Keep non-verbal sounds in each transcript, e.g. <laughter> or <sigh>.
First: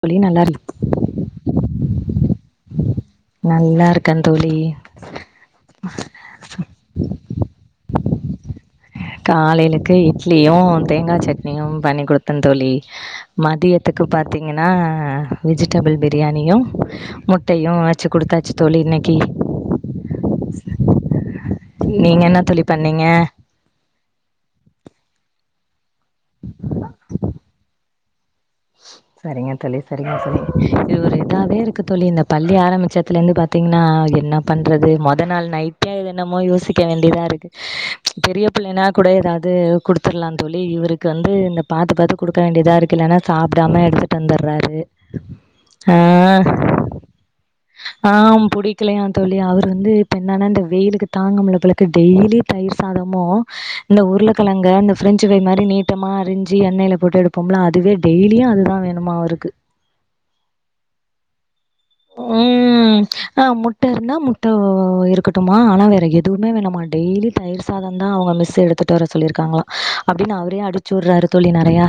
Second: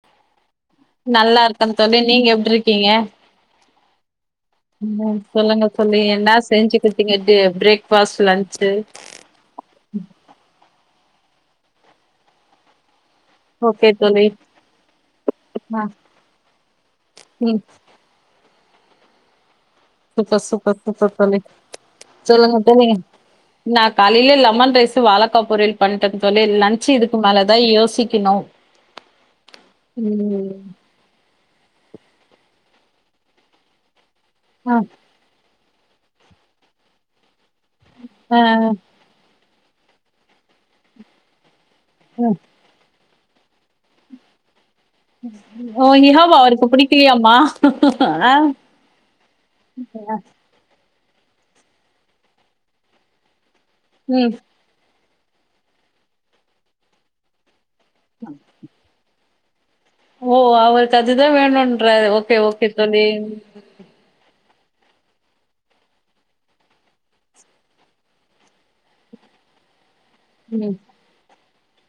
தோழி நல்லா நல்லா இருக்கன் தோழி நீங்க எப்டிருக்கீங்க நல்லா இருக்கே தோழி ம் <unintelligible> சொல்லுங்க தோழி என்ன செஞ்சுக்கிட்டீங்கட்டு பிரேக் ஃபாஸ்ட் லஞ்சு காலையிலுக்கு இட்லியு தேங்கா சட்னியு பண்ணி குடுத்த தோழி ஓகே மதியத்துக்கு தோழி பாத்தீங்கன்னா ஆ வெஜிடபிள் பிரியாணியு ம் முட்டையு வெச்சு குடுத்தாச்சு தோழி இன்னைக்கி சூப்ப சூப்ப சூப்ப தோழி நீங்க என்ன சொல்லுங்க தோழி தோ நீங்க பண்ணீங்க நா காலையிலே லெமன் ரைஸ் வாழக்கா பொருள் பண்ட்டேன் தோழி லஞ்ச் இதுக்கு மேல தா யோசிக்கணு சரிங்க தோழி சரிங்க தோழி ம் இதுவொரு இ தாவே இருக்கு தோழி இந்த பள்ளி ஆரம்பிச்சதுல இருந்து பாத்தீங்கன்னா என்ன ஆ பண்றது மொதல் நாள் நை <unintelligible> என்னமோ யோசிக்க வேண்டியதா இருக்கு ஆ பெரிய பிள்ளைனா கூட ஏதாவது கொடுத்துடலாம் தோழி இவருக்கு வந்து இந்த பாத்து பாத்து ஆ கொடுக்க வேண்டியதா இருக்கு இல்லனா சாப்பிடாம எடுத்துட்டு வந்துடுறாரு ஓ இஹாவா அவருக்கு ஆ பிடிக்கலையாமா ஆ ஆம் புடிக்கலயா தோழி அவர் வந்து இப்ப என்ன இந்த வெயிலுக்கு தாங்க முடில பளுக்கு டெய்லி தயிர் சாதமும் இந்த ம் உருளைக்கிழங்க இந்த ஃப்ரெஞ்சு ஃப்ரை மாரி நீட்டமா அரிஞ்சு எண்ணெய்ல போட்டு எடுப்போம்ல அதுவே டெயலியும் அதுதான் வேணுமாும் அவருக்கு ஓ அவருக்கு அதுதான் வேணும்னு ம் ஆ முட்டை இருந்தா முட்ட இருக்கட்டுமா ஆனா வேற எதுவுே வேணும்ம்மா டெய்லி தயிர் சாதம் தான் அவங்க மிஸ் எடுத்துட்டு வர சொல்லியிருக்காங்களா அப்படின்னு அவரே ம் அடிச்சு விடுறாரு தோழி நறையா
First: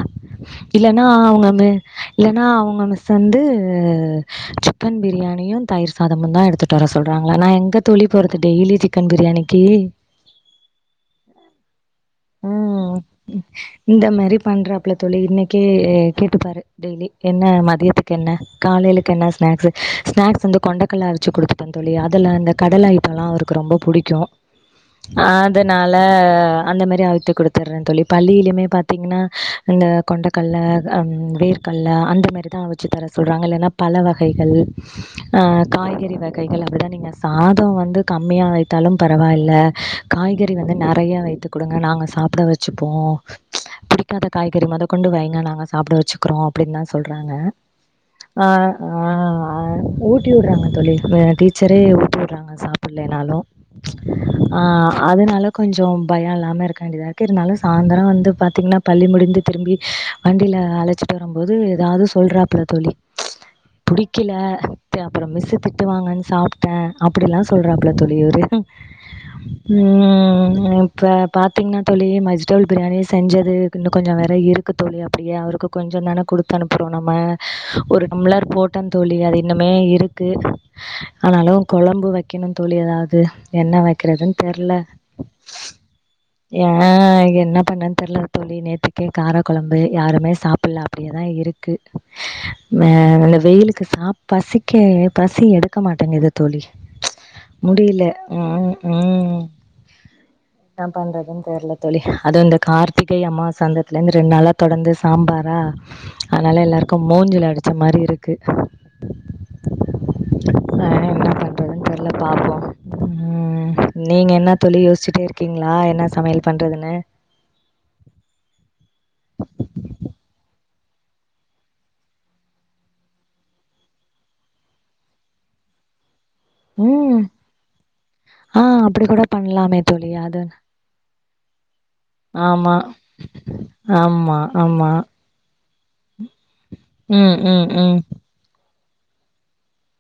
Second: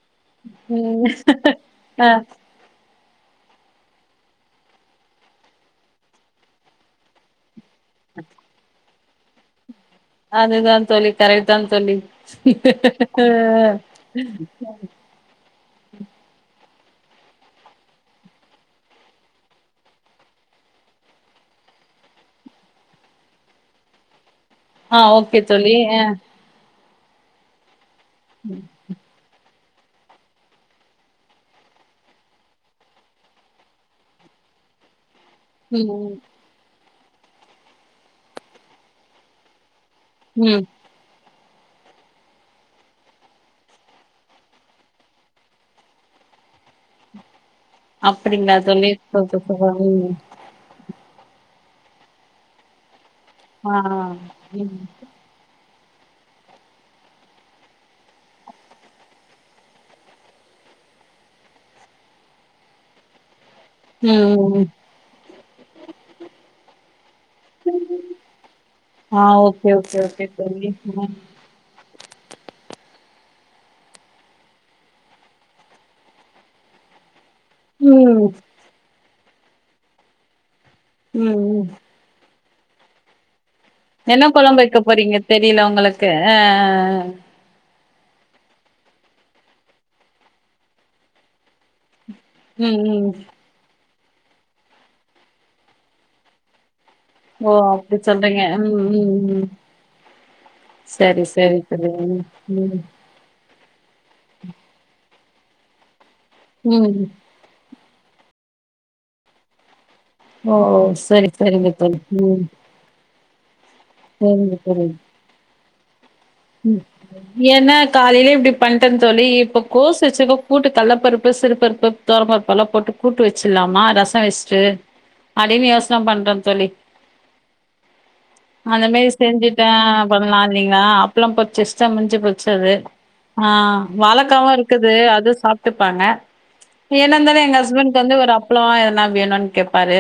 இல்லன்னா ம் அவங்க ஆ இல்லனா அவங்க மிஸ் வந்து சிக்கன் பிரியாணியும் தயிர் சாதமும் தான் எடுத்துட்டு வர சொல்றாங்களன் நான் எங்க தோழி போறது டெய்லி சிக்கன் பிரியாணிக்கு அதுதான் தோழி கரெக்ட் தான் தோழி ம் கே கேட்டுப்பாரு டெய்லி என்ன மதியத்துக்கு என்ன காலையிலுக்கு என்ன ஸ்நாக்ஸ்ு ஸ்நாக்ஸ் வந்து கொண்டக்கல்லா அரிச்சு கொடுத்துட்டேன் தோழி அதில் இந்த கடலா ஐட்டல்லா அவருக்கு ரொம்ப புடிக்கு ஆ ஓகே தோழி அதனால அ அந்த மாதிரி ஆவித்து கொடுத்துறேன் தோழி பள்ளியிலயுமே பார்த்தீங்கன்னா இந்த கொண்டக்கல்லை வேர்க்கல்லை அந்தமாரி தான் அவிச்சு தர சொல்றாங்க இல்லன்னா பல வகைகள் ஆ ம் ம் காய்கறி வகைகள் அப்படிதான் நீங்க சாதம் வந்து கம்மியா வைத்தாலும் பரவால்ல காய்கறி ம் வந்து நறையா வைத்து கொடுங்க நாங்க சாப்ட வச்சுப்போ புடிக்காத காய்கறி முத கொண்டு வைங்க நாங்க சாப்ட வச்சுக்கிறோ அப்படின்னுதான் சொல்றாங்க ஆ அப்டிங்களா தோழி ஆ சூப்பர் ஆ சூப்பர் ம் ஊட்டி உட்றாங்க தோழி டீச்சரே ஊட்டி உட்றாங்க சாப் இல்லைனாலும் ஆ ம் அதனால கொஞ்சம் பயம் இல்லாமல் இருக்க வேண்டியதாக இரு இருந்தாலும் சாயந்திரம் வந்து பார்த்தீங்கன்னா பள்ளி முடிந்து திரும்பி வண்டியில ஆ அழைச்சிட்டு வரும் போது ஏதாவது சொல்றாப்புல தோழி ம் கில ம் அப்புறம் மிசு திட்டுவாங்கன்னு சாப்ட்டே அப்படிலாம் சொல்றாப்புல தோழி இவரு ஆ ஓகே ஓகே ஓகே ம் தோழி இப்ப ம் பாத்தீங்கன்னா தோழி வெஜிடபிள் பிரியாணி செஞ்சது இன்னும் கொஞ்சம் வேறு இருக்கு தோழி அப்படியே அவருக்கு கொஞ்சம் தானே கொடுத்து அனுப்புறோ நம்ம ஒரு ம் டம்ளர் போட்டன் தோழி அது இன்னுமே இருக்கு ம் ம் ஆனாலும் குழம்பு வை வைக்கணும் தோழி ஏதாவது என்ன வைக்கறதுன்னு கொழம்பு தெரில வைக்க போறீங்க தெரில உங்களுக்கு அ ஏன் என்ன பண்ண தெரில தோழி நேத் கே கார குழம்பு யாருமே சாப்டல அப்படியே தா இருக்கு ம் ம் இதுக்கு சா பசிக்க பசி எடுக்க மாட்டேங்கது தோழி முடியல ம் ம் என்ன சரி பண்றதுன்னு சரி தெரில தோழி அது இந்த ம் ம் கார்த்திகை அம்மா வாச வந்ததுல இருந்து ரெண்டு நாளா தொடர்ந்து சாம்பாரா அதனால ம் எல்லாருக்கும் மூஞ்சில அடிச்ச மாதிரி <unintelligible> ஓ அதனால என்ன சரி சரி பண்றதுன்னு தோழி தெர்ல ம் பாப்போ ம் நீங்க என்ன தோழி யோசிச்சிட்டே இருக்கீங்களா என்ன சமையல் பண்றதுன்னு ஏனா காலையிலே இப்படி பண்ட்டேன்னு தோழி இப்ப கோசு வச்சுக்க கூட்டுக்கல்ல பருப்பு சிறு பருப்பு துவரம் பருப்பு எல்லாம் போட்டு கூட்டு வச்சிடலாமா ரசம் வச்சுட்டு அப்பிடின்னு யோசனை பண்ற தோழி ம் ஆ அந்த அப்டி மாதி கூட பண்லாமே செஞ்சுட்டேன் தோழி பண்லா அது இல்லைங்களா அப்பளம் பொறிச்சு வச்சு பொரிச்சா முடிஞ்சு போச்சு அது ஆமா ஆ ஆமா வாழக்காவும் ஆமா இருக்குது அது சாப்ட்டுப்பாங்க ம் என்னந்தாலு எங்க ம் ம் ஹஸ்பண்ட்க்கு வந்து ஒரு அப்புளோ எதனா வேணுன் கேப்பாரு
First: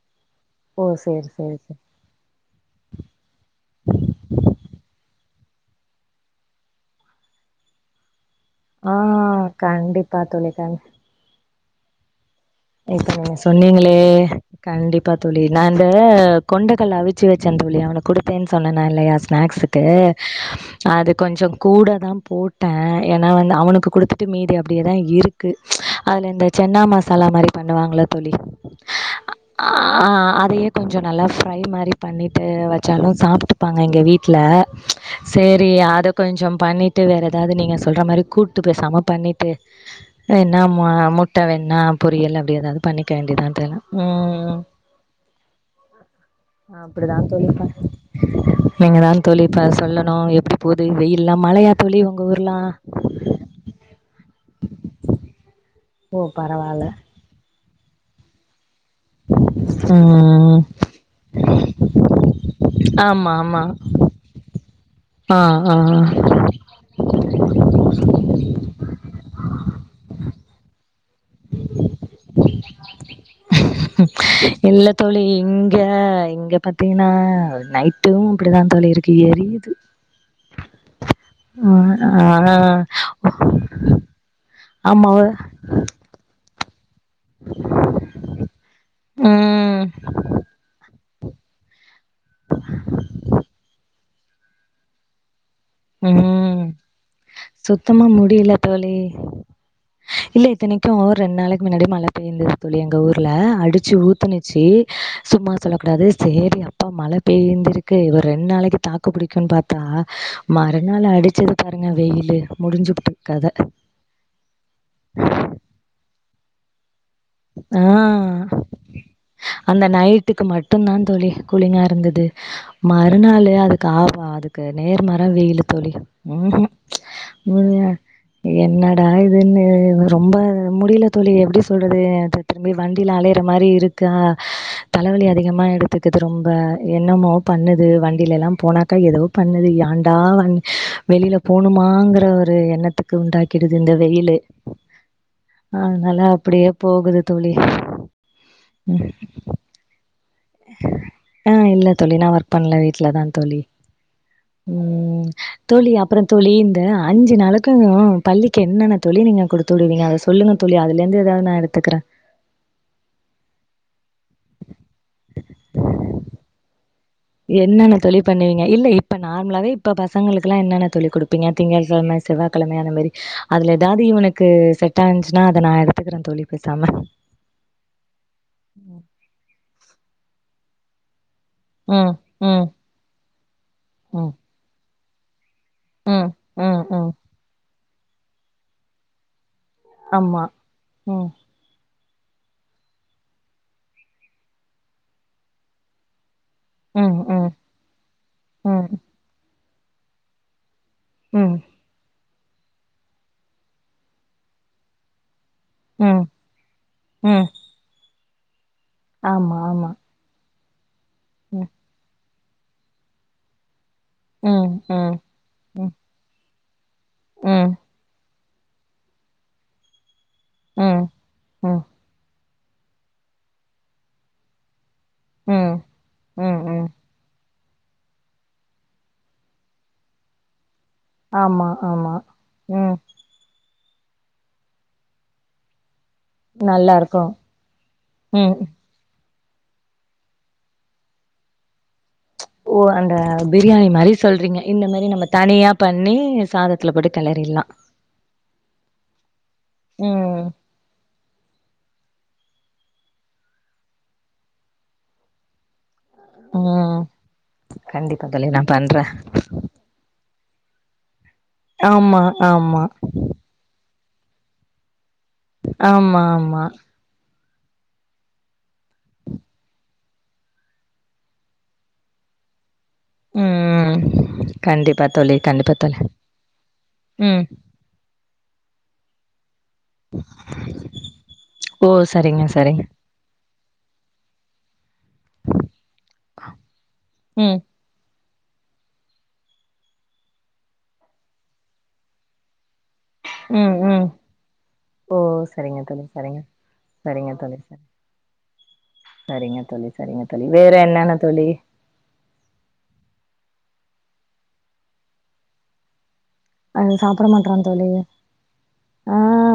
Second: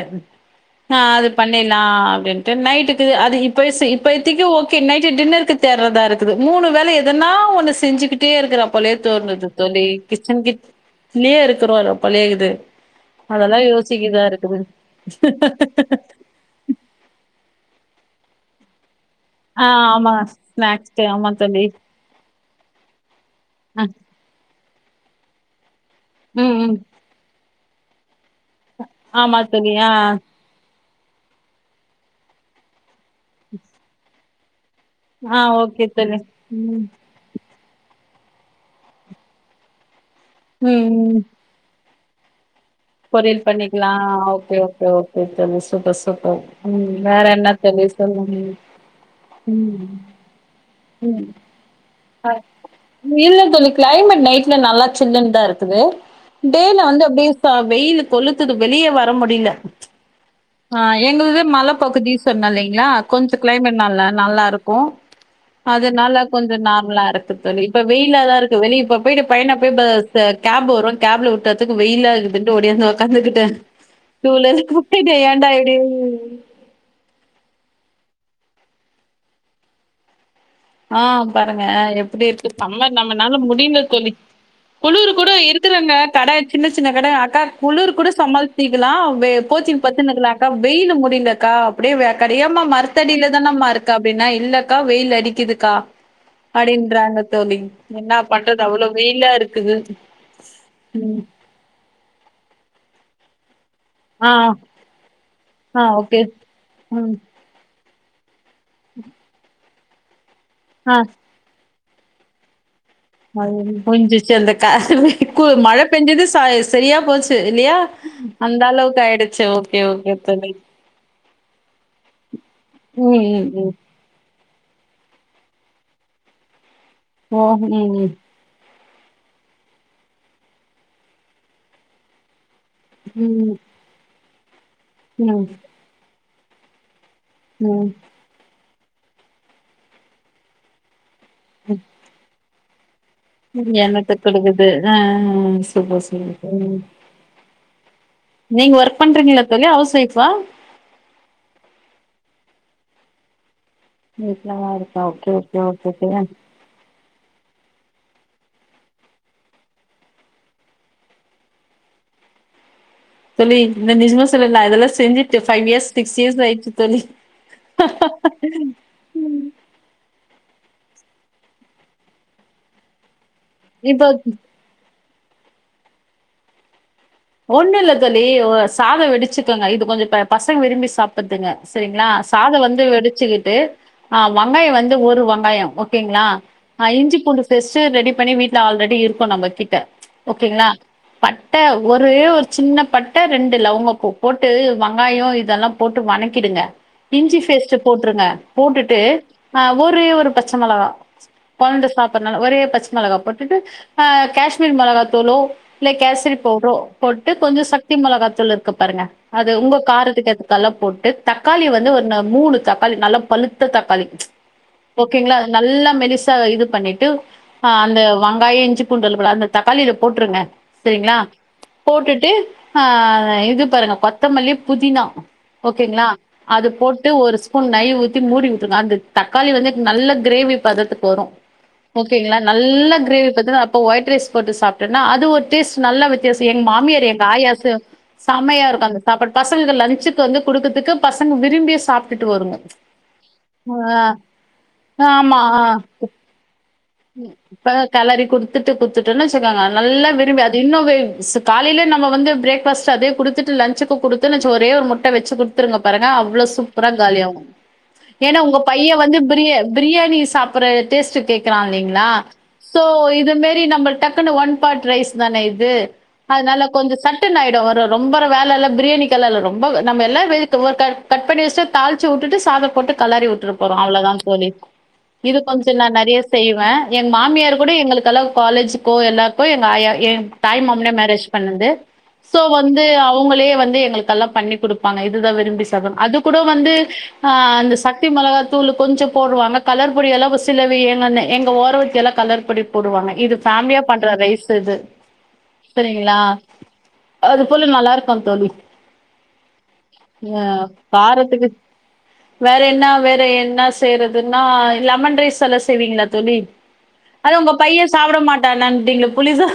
ஓ அ அது சேரி சேரி சேரி பண்ணில்லா அப்டின்ட்டு நைட்டுக்கு அது இப்ப ஸு இப்பய்த்திக்கு ஓகே நைட்டு டின்னருக்கு ண்றதாருக்குது மூணு வேலை எதன்னா ஒன்னு செஞ்சுகி ட்டேருக்கறா ஆ போலயே தோணுது தோழி கண்டிப்பா கிச்சன் தோழி கிட் கண் லியே இருக்கிறோ ர போலயேகிது இப்ப நீங்க சொன்னீங்களே கண்டிப்பா தோழி நா இந்த கொண்டைக்கல்ல அவிச்சு வெச்சேந்தோழி அவனு குடுத்தேன் சொன்னனா இல்லையா ஆ ஸ்நாக்ஸுக்கு ஆமா ஸ்நாக்ஸ்க்கு அது ஆமா கொஞ்சங் தோழி கூட தா போ ட்டே ஏனா வந் ஆ அவுனுக்கு குடுத்துட்டு மீதி அப்டியே தா இருக்கு அதுல இந்த ம் ம் சென்னா மசாலா மாரி பண்ணுவாங்கல தோழி ஆமா அ தோழி ஆ அதைய கொஞ்சோ நல்லா ஃப்ரை மாரி பண்ணிட்டு வெச்சாலு சாப்ட்டுப்பாங்க எங்க வீட்ல ஆ சேரி ஓகே அத தோழி கொஞ்சம் பண்ணிட்டு வேற எதாவது நீங்க சொல்ற மாரி கூட்டு பேசாம பண்ணிட்டு என்னா மு ம் ம் முட்ட வேண்ணா பொரியல் ஏதாவது பண்ணிக்க பொரியல் வேண்டியதா தோழி பண்ணிக்லா அ ஓகே ம் ஓகே ஓக்கே தோழி சூப்ப சூப்ப ம் வேற என்னா தோழி சொல்லுங்க நீங்கதாந் தோழி இப்ப சொல்லணு எப்டி போது வெயில்லா மழையா தோழி உ ஹா இல்ல தோழி கிளைமேட் நைட்ல நல்லா சில்லுன்தாருக்குது ஓ டேல பரவால்ல வந்து அப்டியே ச வெயிலு கொளுத்துது வெளியே வர முடில ம் ஆ எங்குள்து மலபகுதி சொன்ன இல்லைங்ளா ஆமா கொஞ்சோ ஆமா கிளைமேட் நல்லா நல்லாருக்கு ஆ ஆ அதனால கொஞ்சோ நார்மலா இருக்கு தோழி இப்ப வெயிலாதா இருக்கு வெளிய இப்ப போயிட்டு பையன போய் பஸ் ச கேப் வரு கேப்ல விட்டதுக்கு வெயிலாக்குதுண்டு ஒடியாந்து ஒக்காந்துக்கிட்டே இல்ல <unintelligible> தோழி இங்க இங்க பாத்தீங்கனா நை ட்டும் இப்டிதாந் தோழி இருக்கு எரியிது ஆ பாருங்க எப்பிடி இருக்கு சம்மர் நம்மனால முடில தோழி ஆமா குளுரு கூட இருக்கற அங்க தட சின்னகட அக்கா குளிரு கூட சமாள்சிக்கலா வெ ம் போத்தினு பத்துனுக்கலாங்கா வெயிலு முடிலக்கா அப்டியே வேக்காடு ஏம்மா மரத்தடியில தானமாருக்க அப்டின்னா இல்லக்கா வெயில் அடிக்கிதுக்கா ம் அப்டின்றாங்க தோழி சுத்தமா என்னா முடியல பண்றது அவ்ளோ தோழி வெயிலா இருக்குது இல்ல இத்தனைக்கு ம் ரெண் நாளைக் மின்னாடி மழை பேய்ந்தது தோழி எங்க ஊர்ல அடி ச்சு ஆ ஊத்துனுச்சி சும்மா ஆ சொல்லக்கூடாது ஓகே சேரி அப்பா மழ ம் பெய்ந்திருக்கு இவ ரெண் நாளைக்கு தாக்கு பிடிக்குன் பாத்தா ஆ மறுநாள் அடிச்சிது பாருங்க வெயிலு முடிஞ்சு அது முன்சிச்சு அந்த க கு மழை பெஞ்சது ச செரியா போச்சு இல்லையா ஆ அந்த அளவுக்கு ஆயிடுச்சு ஓகே அந்த ஓகே நைட்டுக்கு தோழி மட்டுந்தா தோழி கூலிங்காருந்தது ம், ம், மறுநாளு ம். அதுக்கு ஆ அதுக்கு நேர்மாறா வெயிலு தோழி ம்ஹூ ஓ! ம், <unintelligible> என்ன டா இதுன்னு ரொம்ப முடில தோழி எப்டி சொல்றது அது திரும்பி வண்டியில அலையிற ம், மாரி இருக்கா தலவலி ம், அதிகமா எடுத்துக்கிது ரொம்ப என்னமோ பண்ணுது ம். வண்டிலெல்லாம் போனா க்க எதோ பண்ணுது ஏண்டா வன் வெளியில போணுமாங்கற ஒரு எண்ணத்து க்கு ம். உண்டாக்கிடுது இந்த எண்ணத்த வெயிலு குடுக்குது. ஆ, சூப்பர், அதனால சூப்பர். அப்டியே ம். போகுது தோழி நீங்க ஒர்க் ம் பண்றீங்களா தோழி? ஹவுஸ் ஒய்ஃபா? அ இல்ல தோழி நா ஒர்க் பண்ல வீட்லதாந் தோழி வீட்ல தான் இருக்கா. ம் ஓகே, ஓகே, ஓகே, தோழி ஓகே. அப்பறந் தோழி இந்த அஞ்சு நாளத் துது பள்ளிக்கு என்னென்ன தோழி நீங்க குடுத்து விடுவீங்க அத சொல்லுங்க தோழி அதுலந்து எதாவ் நா எடுத்துக்கிறே தோழி இந்த நிஜமே சொல்லல்ல அதெல்லா செஞ்சிட்டு ஃபைவ் இயஸ் சிக்ஸ் இயஸ் ஆயிட்சு தோழி என்னென்ன தோழி பண்ணுவீங்க இல்ல இப்ப நார்மலாவே இப்ப பசங்களுக்கு லா என்னென்ன தோழி குடுப்பீங்க திங்கள்கெழம செவ்வாகெழம அந்த மாரி அதுல எதாது இப்போ இவுனுக்கு செ ட்டான்சுனா அத நா எடுத்துக்கறே தோழி பேசாம ஒண்ணு இல்ல தோழி ஒ சாதோ வடிச்சுக்கோங்க இது கொஞ்சோ ப பசங்க விரும்பி சாப் பத்துங்க செரிங்ளா ம், சாதோ ம், வந்து வெடிச்சுகிட்டு ஆ ம், வங்காயோ வந்து ஒரு வங்காயோ ஓகேங்ளா ம், ம், அ ம். இஞ்சி பூண்டு பேஸ்டு ரெடி பண்ணி வீட்ல ஆல்ரெடி இருக்கு நம்ப கி ட ஆமா. ஓகேங்ளா ம், பட்ட ஒரே ஒரு சின்ன பட்ட ரெண்டு லவங்கப்பூ போட்டு வெங்காயோ இதெல்லா போட்டு வணக் கிடுங்க ம், இஞ்சி ம், பேஸ்ட் போட்டுருங்க ம், போட்டுட்டு ஒரே ஒரு பச்ச மெளகா ம், கொழந்த சாப்பட்றனா ஒரே பச்ச மெளகா போட்டுட்டு அ காஷ்மீர் மெளகா தூளோ இல்ல ம், கேசரி பவுட்ரோ போட்டு ம். கொஞ்சோ சக்தி மெளகாத்தூள் இருக்கு பாருங்க அது ஆமா, உங்க ஆமா. காரத்துக்கு ஏத் இதெல்லாம் போட்டு தக்காளி ம், வந்து ஒரு மூணு தக்காளி நல்லா பழுத்த தக்காளி ம், ம், ஓகேங்களா நல்லா ம், மெலிசா இது பண்ணிட்டு ம். ஆ அந்த வெங்காயோ இஞ்சி பூண்டு இருக்குல அந்த தக்காளில போட்டுருங்க ம் செரிங்களா ம் போட்டுட்டு ஆ இது பாருங்க கொத்தமல்லி புதினா ம் ஓகேங்களா ம் அது ம் போட்டு ஒரு ஸ்பூன் நெய் ஊத்தி மூடி விட்டுருக்க அந்த தக்காளி வந்து நல்ல கிரேவி பததுக் போரு ஆமா ஆமா ஓகேங்களா நல்ல ம் கிரேவி பாத்தினா அப் ஒயிட் ரைஸ் போட்டு சாப்டேனா அது ஒரு டேஸ்ட் நல்ல வெச் வித்தியாசோ எங்க நல்லா மாமியார் இருக்கு எங்க ஆயா செ ம் செமையா இருக்கு அந்த சாப்பாட்டு பசங்களுக்கு லஞ்சுக்கு வந்து குடுக்கத்துக்கு பசங்க விரும்பிய சாப் ஓ அந்த பிரியாணி மாரி சொல்றீங்க இந்த மாரி நம்ம தனியா பண்ணி சாத இப்பத கேலரி குடுத்துட்டு குத்துட்டோனு வெச்சிக்கோங்க நல்லா விரும்பி ம் அது இன்னோவே காலையில நம்ம வந்து பிரேக்பாஸ்ட் அதே குடுத்துட்டு லன்ச்சிக்கு குடுத்தோ வெச்சிக்கோ ஒரே ஒரு முட்ட வெச்சி குடுத்துருங்கப் பாருங்க அவ்ளோ சூப்பரா ம் காலியாவு கண்டிப்பா ஏன்னா தோழி உங்க நா பைய பண்றே வந்து பிரிய பிரியாணி சாப் புட்ற டேஸ்ட் கேக்குறா இல்லங்களா ஆமா சோ ஆமா இது மாரி நம்ம டக் குனு ஒன் பாட் ரைஸ் தானே இது ஆமா ஆமா அதனால கொஞ்சோ சட்டனு ஆயி டு ஒரு ரொம்பர வேலலா இல்ல பிரியாணிக்கலா இல்ல ரொம்ப நம்ம எல்லா பிரிக் ஒரு கட் பண்ணி வெச்ட்டா தாளிச்சி உட்டுட்டு சாத போட்டு கலறி உட்ற போறோ ம் அவ்வளோதா தோழி கண்டிப்பா தோழி இது கொஞ்சோ கண்டிப்பா நா தோழி நெறைய செய்வே எங்க ம் மாமியார் கூட எங்களுக்கெல்லா காலேஜ்கோ எல்லாருக்கோ எங் ஆயா என் தாய் மாமனே மேரேஜ் பண்ணன்து ஓ சோ சரிங்க வந்து சரிங்க அவுங்களே வந்து எங்களுக்கு எல்லா பண்ணி குடுப்பாங்க இதுதா விரும்பி சாப்டுவோ அது கூட வந்து ம் அந்த சக்தி மெளகா தூளு கொஞ்சோ போடுவாங்க கலர் பொடி எல்லாம் சிலது எங்க அண்ணே எங்க ஓரவத்தி எல்லா கலர் பொடி போடுவாங்க இது ம் ஃபேமலியா ம் பண்ற ரைஸ் இது ஓ சரிங்க தோழி சேரிங்களா சரிங்க சரிங்க அது தோழி போல சரி. நல்லா இருக்கோ தோழி சரிங்க தோழி சரிங்க அ தோழி வேற என்னென்ன காரத்துக்கு தோழி வேற என்னா வேற என்னா செய்றதுன்னா லெமன் ரைஸ் எல்லாம் செய்வீங்களா தோழி அது சாப்ட அதான் உங்க மாட்றா பைய தோழி சாப்ட மாட்டா நா இன்டீங்களே ஆ புளி சா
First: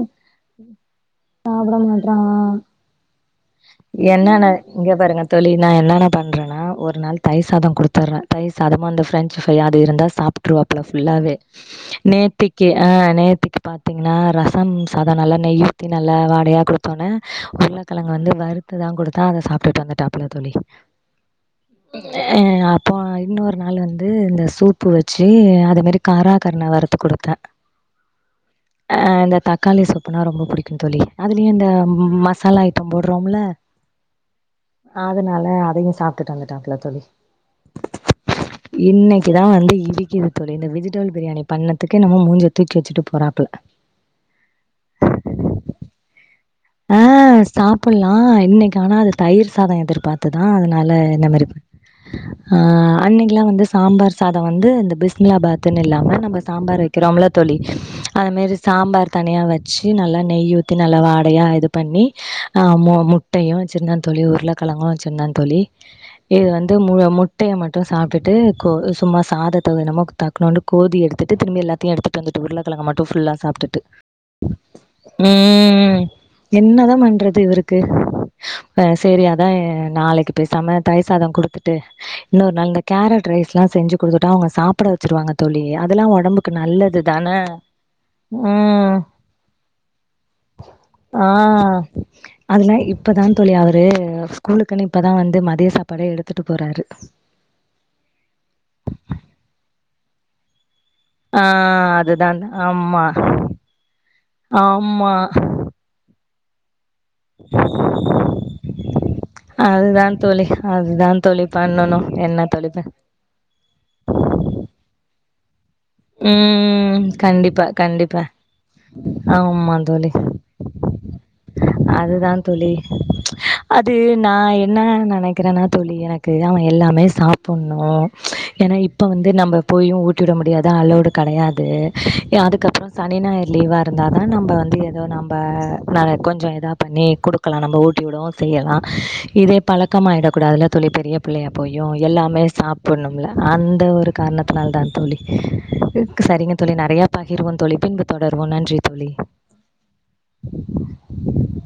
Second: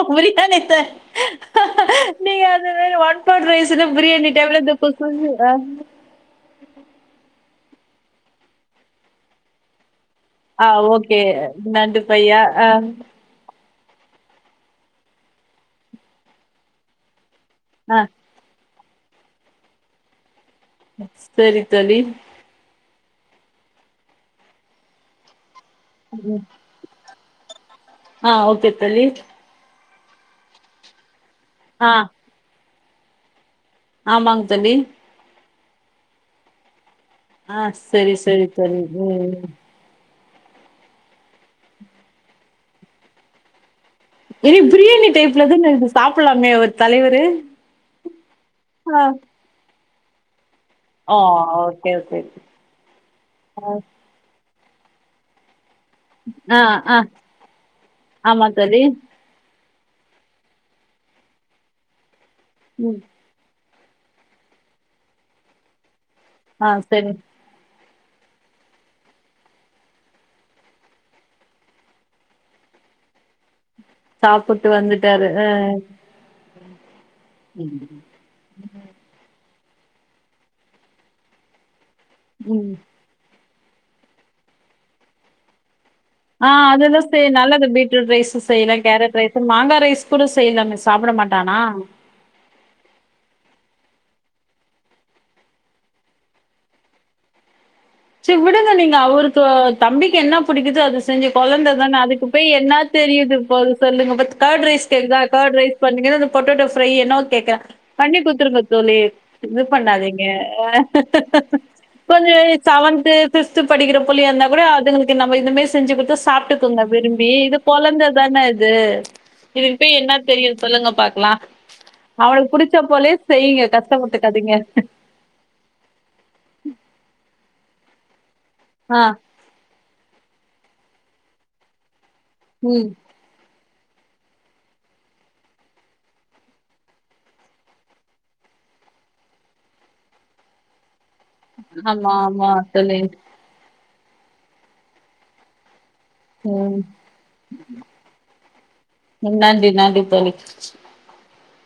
அப்டித்தா நேத்து சாப்ட மாட்றா நீங்க அது மாரி ஒன் பட் ரைஸ்னா பிரியாணி என்னன்ன டைப்ல இத அப்ப செய்யி வேனா ஒரு நாள் தயிர் சாதோ குடுத்துட்றே தயிர் சாதமு அந்த பிரெஞ்சி ஃப்ரை அது இருந்தா சாப்ப ஆ ட்றா ஓகே. ஃபுல்லாவே நண்டு பையா. நேத்திக்கி ஆ நேத்திக் பாத்திங்கன்னா ரசம் சாதோ நல்லா நெய் ஊத்தி நல்லா வாடையா குடுத்தோன்னே ஆ. உருக்கெழங்கு வந்து வருத்து தா குடுத்தா அத சாப்டுட்டு வந்துட்டாப்புல தோழி சேரி தோழி அ அப்போ இன்னொரு நாள் வந்து இந்த சூப்பு வெச்சி அதே மாரி கரா கருணை வருத்து குடுத்தே ஆ ஓகே தோழி அப்போனா ரொம்ப புடிக்கும் தோழி அதுலேயு இந்த ஆ மசாலா ஐட்டோ போட்றோம்ல ஆமாங்க தோழி அதையு சாப்டுட்டு வந்துட்டாபோல தோழி ஆ சரி, சரி தோழி. ம். இன்னைக்குதா வந்து இடிக்குது தோழி இந்த விஜிடேபிள் பிரியாணி பண்ணதுக்கு எம்மோ மூஞ்ச தூக்கி வெச்சிட்டு போறாப்பல இது பிரியாணி டைப்ல தானே இது சாப் ஆ சாப்புட்லா இன்னைக்கு ஆனா ஆ. அது தயிர் சாதோ எதிர் பாத்துதா அதனால ஓ! இந்த மாரி பண் ஓகே, ஓகே. அன்னைக்குலாம் வந்து சாம்பார் சாத் தோ வந்து இந்த பிஸ்மிலாபாத் துன்னு இல்லாம நம்போ ஆ, சாம்பார் ஆ. வெக்கிறோமில்ல தோழி அது ஆமா மாரி தோழி. சாம்பார் தனியா வச் ச்சி நல்லா நெய் ஊத்தி நல்லா வாடையா இது பண்ணி ஆ மு ம் முட்டையு சிருந்த தோழி உருளைக்கழங்கு வச்சிருந்தே தோழி இது ஆ வந்து முழு சரி முட்டைய ம ட்டு சாப்டுட்டு கோ சும்மா சாதத்த நமக் தக்னோன்டு கோதி எடுத்துட்டு திரும்பி எல்லத்தையு எடுத்துட்டுட்டு வந்துட்டு உருளகழங் க மட்டு ஃபுல்லா சாப்டுட்டு சாப்புட்டு வந்துட்டாரு அ என்னதா பண்றது இவருக்கு செரி தா நாளைக்கு பேசாம தயிர் சாதம் கொடுத்துட்டு இன்னொரு நாள் ம் அந்த கேரட் ரைஸ் ல்லா செஞ்சு கொடுத்துட்ட அவங்க சாப்ட வச்சிருவங்க தோழி அதெல்லா ஆ ஒடம்புக்கு அதெல்லா நல்லது செய் தான நல்லது பீட்ரூட் ரைஸு செய்றே ம் கேரட் ரைஸ் மாங்காய் ரைஸ் கூட செய்யலாமே சாப்ட ஆ மாட் அதுல்லா இப்பதான் தோழி அவரு ரு ஸ்கூலுக்குன்னு இப்பதான் வந்து மதிய சாப்பாடே எடுத்துட்டு போறாரு செரி விடுங்க நீங்க அவருக்கு தம்பிக்கு என்ன புடிக்குதோ அது செஞ்சு ஆ கொழந்த தான அதுக்கு அதுதான் போய் என்ன ஆமா தெரியுது சொல்லுங்க கர்ட் ரைஸ் ஆமா கேக்குதா கர்ட் ரைஸ் பண்ணுங்க அப்றோ என்னோ கேக்க பண்ணி குடுத்துருங்க தோழி இது பண்ணாதீங்க பண்ணனும் என்னத்த செவன்து ஃபிஃப்து படிக்கிற புள்ளையா இருந்தா கூட அதுங்களுக்கு நம்ம இந்த மாரி செஞ்சு கொடுத்து சாப்பிட்டுக்கோங்க ம் விரும்பி இது கண்டிப்பா கொழந்த கண்டிப்பா தான இது ஆமா இதுக்கு போய் தோழி. என்ன தெரியும் சொல் சொல்லுங்க பாக்கலாம் அதுதான் அவனுக்கு தோழி புடிச்ச போலயே செய்யுங்க அது நா கஷ்டப்பட்டுக்காதீங்க. என்ன நினைக்கிறேன்னா தோழி எனக்கு அவன் எல்லாமே சாப் புணும் ஏன்னா ஆ. இப்போ வந்து நம்ம போயும் ஊட்டிவிட முடியாத அளோடு கிடையாது அதுக்க ம். அப்புறம் சனி ஞாயர் லீவா இருந்தா தான நம்ம வந்து ஏதோ நம்ம ந கொஞ்ச எதா பண்ணி கொடுக்கலா நம்ப ஊட்டி விடவு செய்யலா இதே பழக்கமாய்டக்கூடாதுல தோழி பெரிய பிள்ளையா போயும் ஆமா, எல்லாமே ஆமா. தோழி. சாப்பிடணும்ல அந்த ஒரு காரணத்துனால தான் தோழி சரிங்க தோழி ம். நிறைய பகிருவோம் தோழி பின்பு தொடர்வோம் நன்றி தோழி கண்டிப்பா <unintelligible>